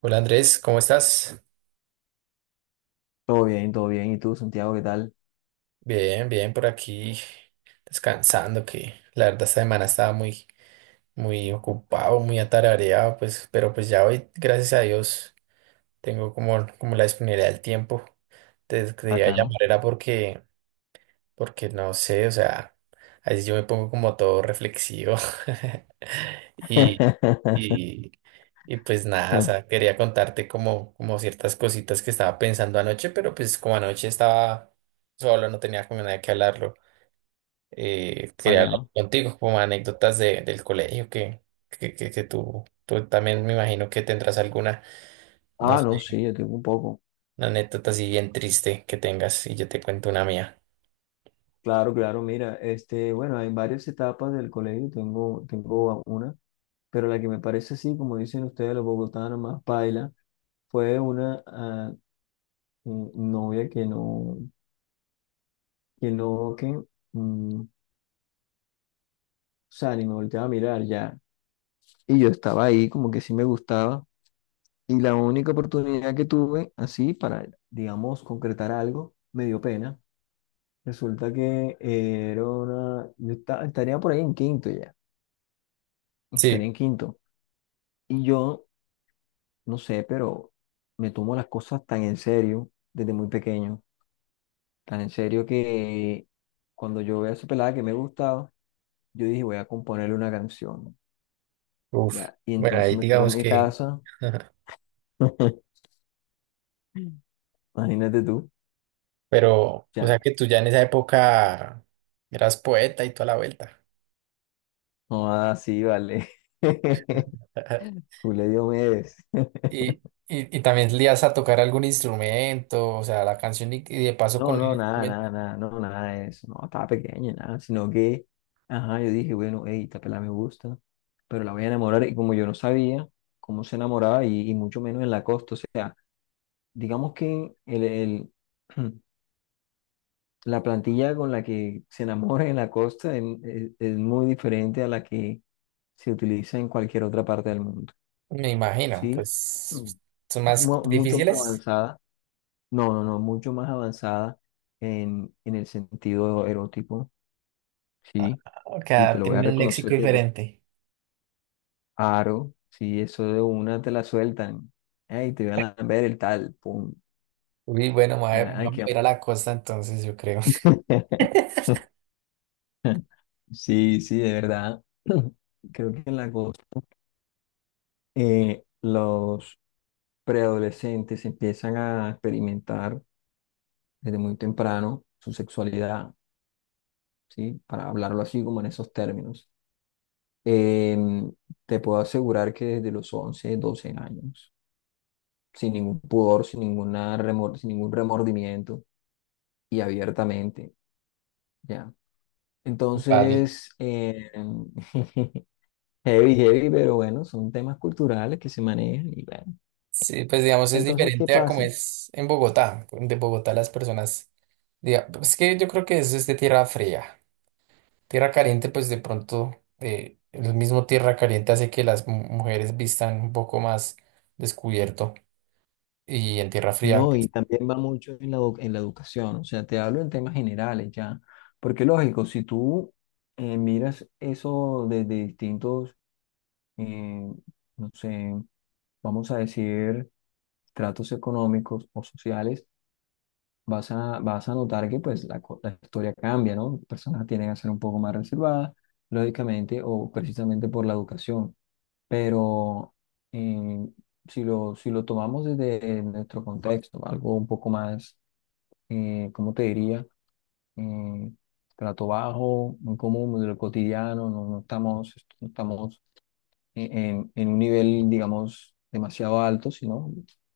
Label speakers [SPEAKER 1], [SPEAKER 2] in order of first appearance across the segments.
[SPEAKER 1] Hola Andrés, ¿cómo estás?
[SPEAKER 2] Todo bien, todo bien. ¿Y tú, Santiago, qué tal?
[SPEAKER 1] Bien, bien, por aquí descansando, que la verdad esta semana estaba muy ocupado, muy atareado, pues, pero pues ya hoy, gracias a Dios, tengo como la disponibilidad del tiempo. Te quería
[SPEAKER 2] Bacano.
[SPEAKER 1] llamar era porque, porque no sé, o sea, a veces yo me pongo como todo reflexivo y, y, Y pues nada, o sea, quería contarte como ciertas cositas que estaba pensando anoche, pero pues como anoche estaba solo, no tenía con nadie que hablarlo. Quería hablar
[SPEAKER 2] Bacano.
[SPEAKER 1] contigo como anécdotas de, del colegio que, que tú también me imagino que tendrás alguna, no
[SPEAKER 2] Ah,
[SPEAKER 1] sé,
[SPEAKER 2] no, sí, yo tengo un poco.
[SPEAKER 1] una anécdota así bien triste que tengas y yo te cuento una mía.
[SPEAKER 2] Claro, claro, mira, este, bueno, hay varias etapas del colegio, tengo una, pero la que me parece así, como dicen ustedes los bogotanos, más paila, fue una novia que no, que no, que, o sea, ni me volteaba a mirar ya. Y yo estaba ahí, como que sí me gustaba, y la única oportunidad que tuve, así, para, digamos, concretar algo, me dio pena. Resulta que yo estaría por ahí en quinto ya. Estaría
[SPEAKER 1] Sí,
[SPEAKER 2] en quinto. Y yo, no sé, pero me tomo las cosas tan en serio, desde muy pequeño, tan en serio que cuando yo veía a esa pelada que me gustaba, yo dije, voy a componerle una canción.
[SPEAKER 1] uf,
[SPEAKER 2] Ya. Y
[SPEAKER 1] bueno,
[SPEAKER 2] entonces
[SPEAKER 1] ahí
[SPEAKER 2] me fui a
[SPEAKER 1] digamos
[SPEAKER 2] mi
[SPEAKER 1] que,
[SPEAKER 2] casa. Imagínate tú.
[SPEAKER 1] pero, o sea
[SPEAKER 2] Ya.
[SPEAKER 1] que tú ya en esa época eras poeta y toda la vuelta.
[SPEAKER 2] No, así, vale. Julio Diomedes.
[SPEAKER 1] Y, y también le ibas a tocar algún instrumento, o sea, la canción y de paso con
[SPEAKER 2] No,
[SPEAKER 1] el
[SPEAKER 2] no, nada,
[SPEAKER 1] instrumento,
[SPEAKER 2] nada, nada, no, nada de eso, no, estaba pequeña, nada, sino que, ajá, yo dije, bueno, hey, esta pelada me gusta, pero la voy a enamorar, y como yo no sabía cómo se enamoraba, y mucho menos en la costa, o sea, digamos que la plantilla con la que se enamora en la costa es muy diferente a la que se utiliza en cualquier otra parte del mundo,
[SPEAKER 1] me imagino,
[SPEAKER 2] ¿sí?
[SPEAKER 1] pues
[SPEAKER 2] Mm.
[SPEAKER 1] son
[SPEAKER 2] Es
[SPEAKER 1] más co-
[SPEAKER 2] mucho más
[SPEAKER 1] difíciles.
[SPEAKER 2] avanzada, no, no, no, mucho más avanzada en el sentido erótico,
[SPEAKER 1] Ah,
[SPEAKER 2] ¿sí?
[SPEAKER 1] ok,
[SPEAKER 2] Y te lo voy a
[SPEAKER 1] tienen un léxico
[SPEAKER 2] reconocer desde
[SPEAKER 1] diferente.
[SPEAKER 2] aro. Si eso de una te la sueltan. Ay, te voy a ver el tal. Pum.
[SPEAKER 1] Uy, bueno, ma-
[SPEAKER 2] Ay,
[SPEAKER 1] vamos
[SPEAKER 2] qué
[SPEAKER 1] a ir
[SPEAKER 2] amor.
[SPEAKER 1] a la costa entonces, yo creo.
[SPEAKER 2] Sí, sí, de verdad. Creo que en la cosa, los preadolescentes empiezan a experimentar desde muy temprano su sexualidad, ¿sí? Para hablarlo así como en esos términos. Em, Te puedo asegurar que desde los 11 12 años, sin ningún pudor, sin ningún remordimiento, y abiertamente, ¿ya?
[SPEAKER 1] Vale.
[SPEAKER 2] Entonces, heavy, heavy, pero bueno, son temas culturales que se manejan y bueno.
[SPEAKER 1] Sí, pues digamos, es
[SPEAKER 2] Entonces, ¿qué
[SPEAKER 1] diferente a como
[SPEAKER 2] pasa?
[SPEAKER 1] es en Bogotá. De Bogotá las personas, diga- pues, es que yo creo que eso es de tierra fría. Tierra caliente, pues de pronto el mismo tierra caliente hace que las mu- mujeres vistan un poco más descubierto y en tierra fría,
[SPEAKER 2] No, y
[SPEAKER 1] pues,
[SPEAKER 2] también va mucho en la, en la educación, o sea, te hablo en temas generales ya, porque lógico, si tú miras eso desde distintos, eh, no sé, vamos a decir, tratos económicos o sociales, vas a notar que pues la, la historia cambia, ¿no? Personas tienen a ser un poco más reservadas, lógicamente, o precisamente por la educación. Pero eh, si lo tomamos desde nuestro contexto, algo un poco más, ¿cómo te diría? Eh, Trato bajo, muy común, de lo cotidiano, no, no estamos en un nivel, digamos, demasiado alto, sino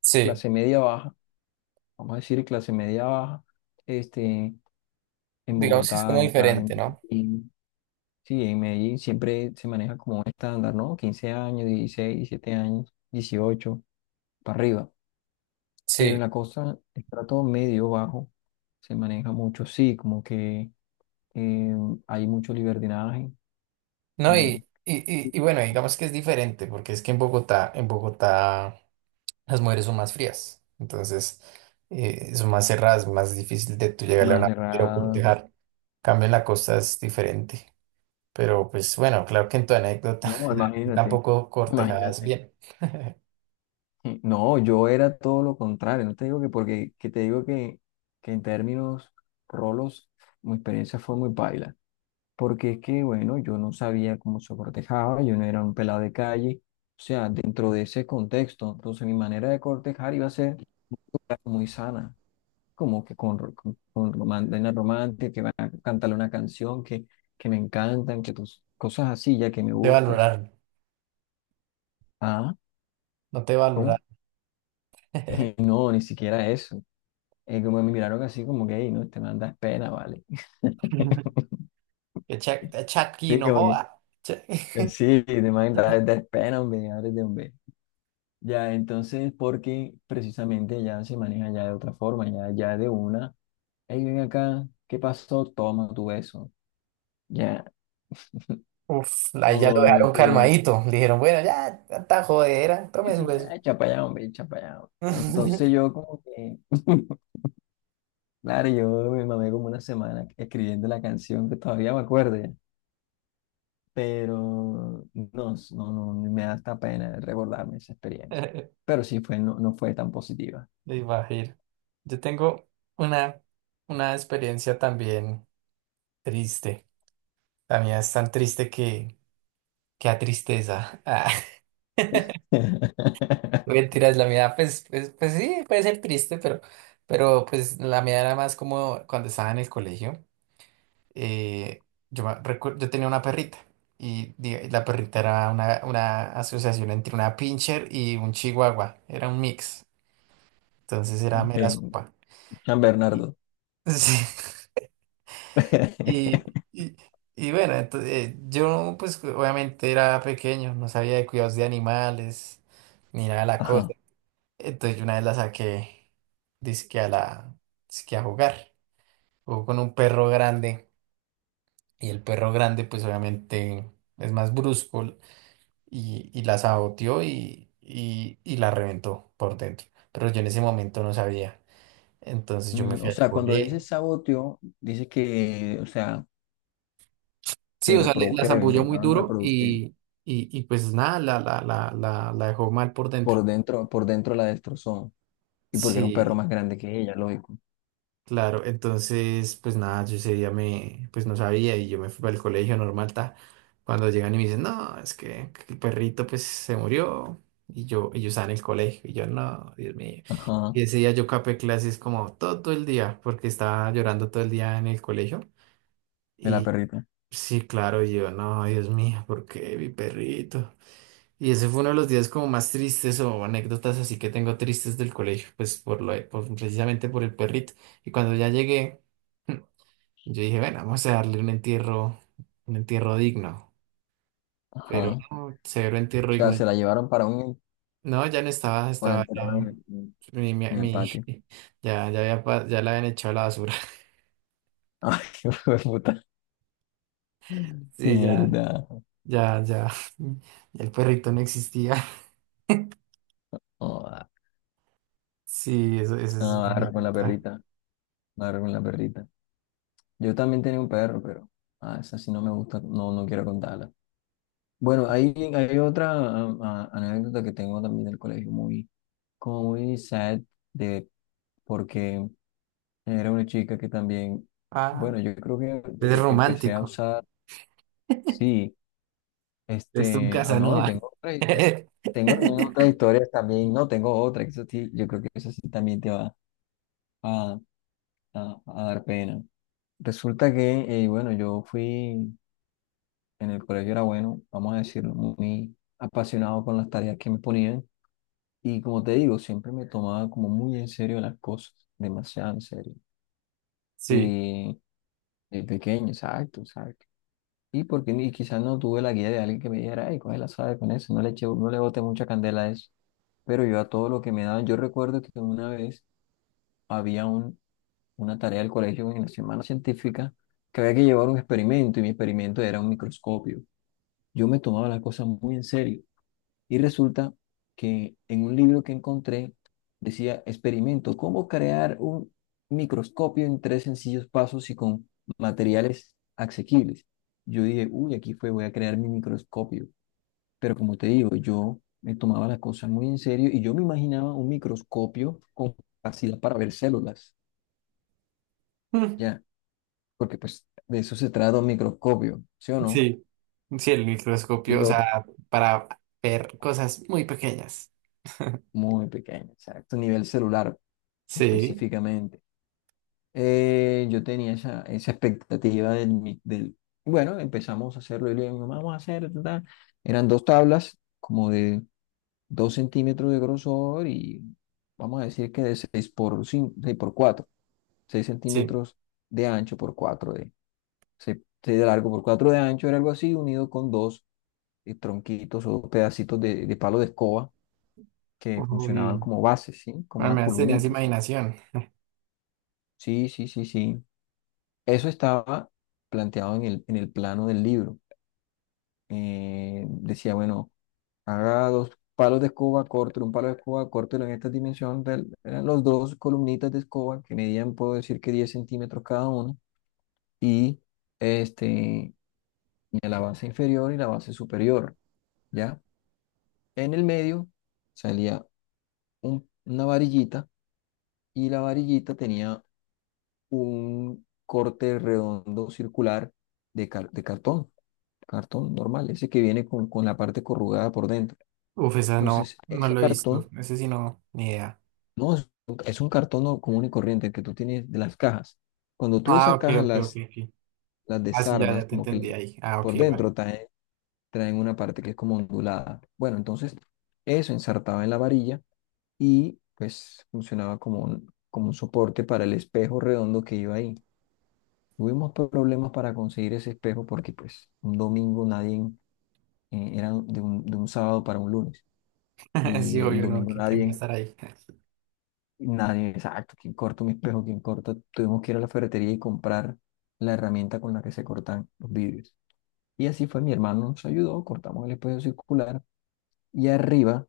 [SPEAKER 1] sí,
[SPEAKER 2] clase media baja, vamos a decir clase media baja, este, en
[SPEAKER 1] digamos que es
[SPEAKER 2] Bogotá,
[SPEAKER 1] como
[SPEAKER 2] en Cali, en
[SPEAKER 1] diferente, ¿no?
[SPEAKER 2] Medellín. Sí, en Medellín siempre se maneja como un estándar, ¿no? Quince años, 16 17 años, 18 para arriba. Pero en
[SPEAKER 1] Sí,
[SPEAKER 2] la costa, el trato medio bajo se maneja mucho, sí, como que eh, hay mucho libertinaje,
[SPEAKER 1] no,
[SPEAKER 2] eh,
[SPEAKER 1] y bueno, digamos que es diferente porque es que en Bogotá las mujeres son más frías, entonces son más cerradas, más difícil de tú llegarle a
[SPEAKER 2] más
[SPEAKER 1] una mujer o
[SPEAKER 2] cerradas.
[SPEAKER 1] cortejar. Cambio en la costa es diferente, pero pues bueno, claro que en tu anécdota
[SPEAKER 2] No,
[SPEAKER 1] tú
[SPEAKER 2] imagínate,
[SPEAKER 1] tampoco cortejadas
[SPEAKER 2] imagínate.
[SPEAKER 1] bien.
[SPEAKER 2] No, yo era todo lo contrario, no te digo que porque, que te digo que en términos rolos, mi experiencia fue muy paila. Porque es que, bueno, yo no sabía cómo se cortejaba, yo no era un pelado de calle, o sea, dentro de ese contexto, entonces mi manera de cortejar iba a ser muy sana, como que con romántica, romántica, que van a cantarle una canción que me encantan, que tus cosas así, ya que me
[SPEAKER 1] Te
[SPEAKER 2] gustas.
[SPEAKER 1] valoraron,
[SPEAKER 2] Ah,
[SPEAKER 1] no te
[SPEAKER 2] ¿cómo?
[SPEAKER 1] valoraron.
[SPEAKER 2] No, ni siquiera eso. Como me miraron así como que, "Ey, no, te mandas pena, ¿vale?
[SPEAKER 1] Que Chuck, Chucky
[SPEAKER 2] Sí,
[SPEAKER 1] no
[SPEAKER 2] como que,
[SPEAKER 1] joda. Ch-
[SPEAKER 2] sí, das pena, hombre, ábrete, hombre. Ya, entonces, porque precisamente ya se maneja ya de otra forma, ya, ya de una, hey, ven acá, ¿qué pasó? Toma tu beso, ya,
[SPEAKER 1] Uf, ahí ya lo
[SPEAKER 2] o
[SPEAKER 1] dejaron
[SPEAKER 2] que,
[SPEAKER 1] calmadito. Le dijeron, bueno, ya, tanta jodera,
[SPEAKER 2] que
[SPEAKER 1] tome su
[SPEAKER 2] sí, ya,
[SPEAKER 1] beso.
[SPEAKER 2] echa pa' allá, hombre, echa pa' allá, hombre. Entonces yo como que, claro, yo me mamé como una semana escribiendo la canción que todavía me acuerdo ya, pero no, no, no, me da hasta pena recordarme esa experiencia, pero sí fue, no, no fue tan positiva.
[SPEAKER 1] Me imagino. Yo tengo una, una experiencia también triste. La mía es tan triste que a tristeza. Ah. Mentiras, la mía, pues, pues sí, puede ser triste, pero pues la mía era más como cuando estaba en el colegio. eh, yo, me recu- yo tenía una perrita y di- la perrita era una asociación entre una pincher y un chihuahua, era un mix, entonces era
[SPEAKER 2] Ok,
[SPEAKER 1] mera sopa.
[SPEAKER 2] San
[SPEAKER 1] Y-
[SPEAKER 2] Bernardo.
[SPEAKER 1] sí, y- y bueno, entonces, yo pues obviamente era pequeño, no sabía de cuidados de animales, ni nada de la cosa.
[SPEAKER 2] Ajá.
[SPEAKER 1] Entonces yo una vez la saqué, dizque a la, dizque a jugar, jugó con un perro grande y el perro grande pues obviamente es más brusco, y la saboteó y, y la reventó por dentro. Pero yo en ese momento no sabía. Entonces yo me fui
[SPEAKER 2] O
[SPEAKER 1] al
[SPEAKER 2] sea, cuando
[SPEAKER 1] cole.
[SPEAKER 2] dices saboteo dices que, o sea,
[SPEAKER 1] Sí,
[SPEAKER 2] se
[SPEAKER 1] o sea, le- la
[SPEAKER 2] reprodujeron,
[SPEAKER 1] zambulló muy
[SPEAKER 2] intentaron
[SPEAKER 1] duro
[SPEAKER 2] reproducir
[SPEAKER 1] y pues nada, la dejó mal por dentro.
[SPEAKER 2] por dentro la destrozó. Y porque era un perro
[SPEAKER 1] Sí,
[SPEAKER 2] más grande que ella, lógico.
[SPEAKER 1] claro, entonces, pues nada, yo ese día me, pues no sabía y yo me fui para el colegio normal, ta. Cuando llegan y me dicen, no, es que el perrito pues se murió y yo estaba en el colegio y yo, no, Dios mío.
[SPEAKER 2] Ajá,
[SPEAKER 1] Y ese día yo capé clases como todo el día porque estaba llorando todo el día en el colegio
[SPEAKER 2] de la
[SPEAKER 1] y
[SPEAKER 2] perrita.
[SPEAKER 1] sí, claro, y yo, no, Dios mío, ¿por qué mi perrito? Y ese fue uno de los días como más tristes o anécdotas así que tengo tristes del colegio, pues por lo, de- por- precisamente por el perrito. Y cuando ya llegué, yo dije, bueno, vamos a darle un entierro digno.
[SPEAKER 2] Ajá.
[SPEAKER 1] Pero
[SPEAKER 2] O
[SPEAKER 1] no, cero entierro
[SPEAKER 2] sea,
[SPEAKER 1] digno.
[SPEAKER 2] se la llevaron para un,
[SPEAKER 1] No, ya no estaba,
[SPEAKER 2] o la
[SPEAKER 1] estaba ya,
[SPEAKER 2] enterraron en el,
[SPEAKER 1] mi, mi,
[SPEAKER 2] en el
[SPEAKER 1] mi-
[SPEAKER 2] patio.
[SPEAKER 1] ya, ya había, pa- ya la habían echado a la basura.
[SPEAKER 2] Ay, qué hijo de puta.
[SPEAKER 1] Sí, ya,
[SPEAKER 2] Mierda.
[SPEAKER 1] ya, ya, ya el perrito no existía.
[SPEAKER 2] Oh,
[SPEAKER 1] Sí, eso es
[SPEAKER 2] no,
[SPEAKER 1] mi
[SPEAKER 2] agarra con la
[SPEAKER 1] anécdota.
[SPEAKER 2] perrita. Agarra con la perrita. Yo también tenía un perro, pero esa sí no me gusta. No, no quiero contarla. Bueno, hay otra anécdota que tengo también del colegio, como muy sad, de, porque era una chica que también, bueno,
[SPEAKER 1] Ah,
[SPEAKER 2] yo creo que
[SPEAKER 1] es
[SPEAKER 2] desde que empecé a
[SPEAKER 1] romántico.
[SPEAKER 2] usar, sí,
[SPEAKER 1] Es un
[SPEAKER 2] este, no, y
[SPEAKER 1] Casanova.
[SPEAKER 2] tengo otras historias, tengo también otras historias también, no, tengo otra, que eso sí, yo creo que eso sí también te va a, a dar pena. Resulta que, bueno, en el colegio era bueno, vamos a decirlo, muy apasionado con las tareas que me ponían. Y como te digo, siempre me tomaba como muy en serio las cosas, demasiado en serio.
[SPEAKER 1] Sí,
[SPEAKER 2] Y de pequeño, exacto, exacto. Y porque quizás no tuve la guía de alguien que me dijera, ay, coge la sabe con eso, no le eche, no le bote mucha candela a eso. Pero yo a todo lo que me daban, yo recuerdo que una vez había una tarea del colegio en la semana científica que había que llevar un experimento y mi experimento era un microscopio. Yo me tomaba las cosas muy en serio. Y resulta que en un libro que encontré decía, experimento, cómo crear un microscopio en tres sencillos pasos y con materiales asequibles. Yo dije, uy, aquí fue, voy a crear mi microscopio. Pero como te digo, yo me tomaba las cosas muy en serio y yo me imaginaba un microscopio con capacidad para ver células,
[SPEAKER 1] mm,
[SPEAKER 2] ya, porque pues de eso se trata un microscopio, ¿sí o no?
[SPEAKER 1] sí, sí, el microscopio, o
[SPEAKER 2] Lo
[SPEAKER 1] sea, para ver cosas muy pequeñas.
[SPEAKER 2] muy pequeño, exacto, nivel celular
[SPEAKER 1] Sí,
[SPEAKER 2] específicamente. Yo tenía esa expectativa del, del... Bueno, empezamos a hacerlo y le digo, vamos a hacer... ta, ta". Eran dos tablas como de dos centímetros de grosor y vamos a decir que de 6 por 5 6 por 4 6
[SPEAKER 1] sí.
[SPEAKER 2] centímetros de ancho por 4 de, 6 de largo por 4 de ancho, era algo así, unido con dos tronquitos o pedacitos de palo de escoba que funcionaban
[SPEAKER 1] Uy,
[SPEAKER 2] como bases, ¿sí? Como
[SPEAKER 1] al
[SPEAKER 2] unas
[SPEAKER 1] menos tenías
[SPEAKER 2] columnitas, ¿sí?
[SPEAKER 1] imaginación.
[SPEAKER 2] Sí, sí, sí, sí. Eso estaba planteado en el plano del libro. Decía, bueno, haga dos palos de escoba, córtelo, un palo de escoba, córtelo en esta dimensión. Eran los dos columnitas de escoba que medían, puedo decir que 10 centímetros cada uno, y este, y la base inferior y la base superior, ¿ya? En el medio salía una varillita y la varillita tenía un corte redondo circular de, de cartón. Cartón normal, ese que viene con la parte corrugada por dentro.
[SPEAKER 1] Uf, esa no,
[SPEAKER 2] Entonces,
[SPEAKER 1] no
[SPEAKER 2] ese
[SPEAKER 1] lo he visto.
[SPEAKER 2] cartón
[SPEAKER 1] Ese sí no, ni idea.
[SPEAKER 2] no es, un es un cartón común y corriente, el que tú tienes de las cajas. Cuando tú
[SPEAKER 1] Ah,
[SPEAKER 2] esas
[SPEAKER 1] ok,
[SPEAKER 2] cajas
[SPEAKER 1] ok, ok,
[SPEAKER 2] las,
[SPEAKER 1] ok.
[SPEAKER 2] las
[SPEAKER 1] Ah, sí, ya,
[SPEAKER 2] desarmas,
[SPEAKER 1] ya te
[SPEAKER 2] como que
[SPEAKER 1] entendí ahí. Ah, ok,
[SPEAKER 2] por
[SPEAKER 1] vale.
[SPEAKER 2] dentro traen, traen una parte que es como ondulada. Bueno, entonces eso ensartaba en la varilla y pues funcionaba como un soporte para el espejo redondo que iba ahí. Tuvimos problemas para conseguir ese espejo porque pues un domingo nadie, era de un sábado para un lunes.
[SPEAKER 1] Sí,
[SPEAKER 2] Y el
[SPEAKER 1] obvio, no,
[SPEAKER 2] domingo
[SPEAKER 1] que quién va a
[SPEAKER 2] nadie,
[SPEAKER 1] estar ahí.
[SPEAKER 2] nadie, exacto, ¿quién corta un espejo? ¿Quién corta? Tuvimos que ir a la ferretería y comprar la herramienta con la que se cortan los vidrios. Y así fue, mi hermano nos ayudó, cortamos el espejo circular y arriba,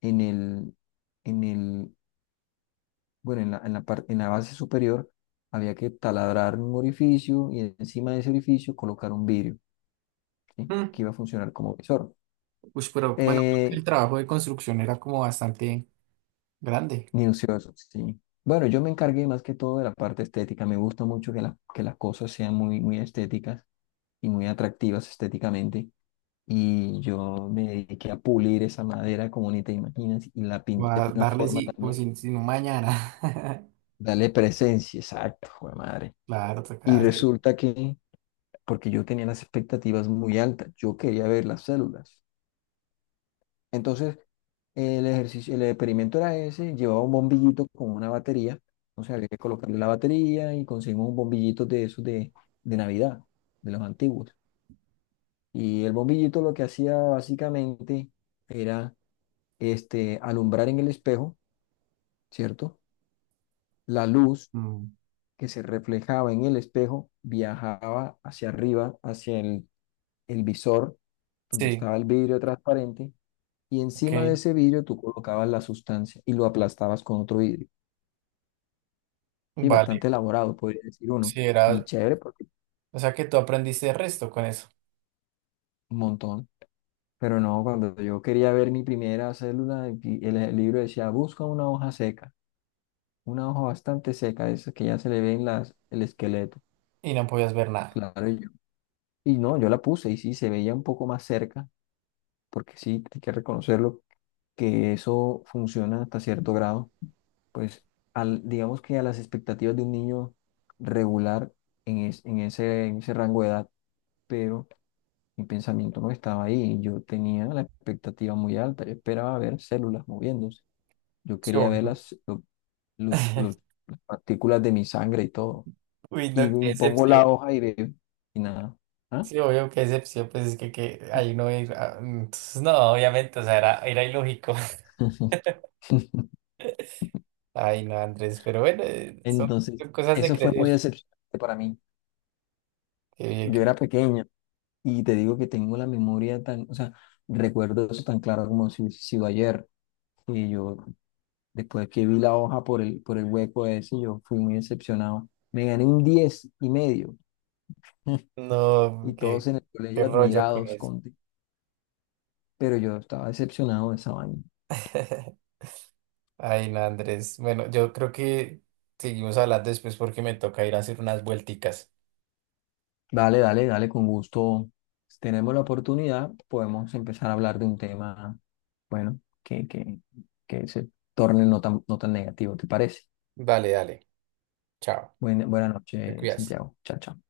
[SPEAKER 2] en el, en el, en la en la base superior, había que taladrar un orificio y encima de ese orificio colocar un vidrio, ¿sí?
[SPEAKER 1] Mm.
[SPEAKER 2] Que iba a funcionar como visor.
[SPEAKER 1] Ush, pero bueno, creo que
[SPEAKER 2] Eh,
[SPEAKER 1] el trabajo de construcción era como bastante grande.
[SPEAKER 2] Ni Minucioso, sí. Bueno, yo me encargué más que todo de la parte estética. Me gusta mucho que, que las cosas sean muy, muy estéticas y muy atractivas estéticamente. Y yo me dediqué a pulir esa madera como ni te imaginas y la
[SPEAKER 1] Va
[SPEAKER 2] pinté
[SPEAKER 1] a
[SPEAKER 2] de una
[SPEAKER 1] darle
[SPEAKER 2] forma
[SPEAKER 1] sí, como
[SPEAKER 2] también,
[SPEAKER 1] sin un mañana.
[SPEAKER 2] dale presencia, exacto, jue madre.
[SPEAKER 1] Claro,
[SPEAKER 2] Y
[SPEAKER 1] toca hacer.
[SPEAKER 2] resulta que, porque yo tenía las expectativas muy altas, yo quería ver las células. Entonces, el ejercicio, el experimento era ese, llevaba un bombillito con una batería, entonces había que colocarle la batería y conseguimos un bombillito de esos de Navidad, de los antiguos. Y el bombillito lo que hacía básicamente era este, alumbrar en el espejo, ¿cierto? La luz
[SPEAKER 1] Mm.
[SPEAKER 2] que se reflejaba en el espejo viajaba hacia arriba, hacia el visor, donde
[SPEAKER 1] Sí,
[SPEAKER 2] estaba el vidrio transparente, y
[SPEAKER 1] ok,
[SPEAKER 2] encima de ese vidrio tú colocabas la sustancia y lo aplastabas con otro vidrio. Sí,
[SPEAKER 1] vale.
[SPEAKER 2] bastante elaborado, podría decir uno.
[SPEAKER 1] Sí,
[SPEAKER 2] Y
[SPEAKER 1] era,
[SPEAKER 2] chévere, porque
[SPEAKER 1] o sea que tú aprendiste el resto con eso
[SPEAKER 2] un montón. Pero no, cuando yo quería ver mi primera célula, y el libro decía, busca una hoja seca, una hoja bastante seca, de esas que ya se le ven las, el esqueleto.
[SPEAKER 1] y no podías ver nada.
[SPEAKER 2] Claro, y no, yo la puse y sí, se veía un poco más cerca, porque sí, hay que reconocerlo, que eso funciona hasta cierto grado. Pues al, digamos que a las expectativas de un niño regular en ese rango de edad, pero mi pensamiento no estaba ahí. Yo tenía la expectativa muy alta. Yo esperaba ver células moviéndose. Yo
[SPEAKER 1] Sí,
[SPEAKER 2] quería ver
[SPEAKER 1] obvio.
[SPEAKER 2] las, lo- los- las partículas de mi sangre y todo.
[SPEAKER 1] Uy,
[SPEAKER 2] Y
[SPEAKER 1] no, qué
[SPEAKER 2] pongo la
[SPEAKER 1] excepción.
[SPEAKER 2] hoja y veo y nada. ¿Ah?
[SPEAKER 1] Sí, obvio, qué excepción, pues es que ahí no ir. Ah, entonces, no, obviamente, o sea, era, era ilógico. Ay, no, Andrés, pero bueno, son,
[SPEAKER 2] Entonces,
[SPEAKER 1] son cosas de
[SPEAKER 2] eso fue muy
[SPEAKER 1] crecer.
[SPEAKER 2] decepcionante para mí.
[SPEAKER 1] Qué bien,
[SPEAKER 2] Yo
[SPEAKER 1] qué-
[SPEAKER 2] era pequeña y te digo que tengo la memoria tan, o sea, recuerdo eso tan claro como si hubiese sido ayer. Y yo, después que vi la hoja por el hueco ese, yo fui muy decepcionado. Me gané un 10 y medio. Y
[SPEAKER 1] no, qué,
[SPEAKER 2] todos en el
[SPEAKER 1] qué
[SPEAKER 2] colegio
[SPEAKER 1] rollo con
[SPEAKER 2] admirados
[SPEAKER 1] eso.
[SPEAKER 2] contigo. Pero yo estaba decepcionado de esa vaina.
[SPEAKER 1] Ay, no, Andrés. Bueno, yo creo que seguimos hablando después porque me toca ir a hacer unas vuelticas.
[SPEAKER 2] Dale, dale, dale, con gusto. Si tenemos la oportunidad, podemos empezar a hablar de un tema, bueno, que se torne no tan, no tan negativo, ¿te parece?
[SPEAKER 1] Vale, dale. Chao.
[SPEAKER 2] Buena
[SPEAKER 1] Te
[SPEAKER 2] noche,
[SPEAKER 1] cuidas.
[SPEAKER 2] Santiago. Chao, chao.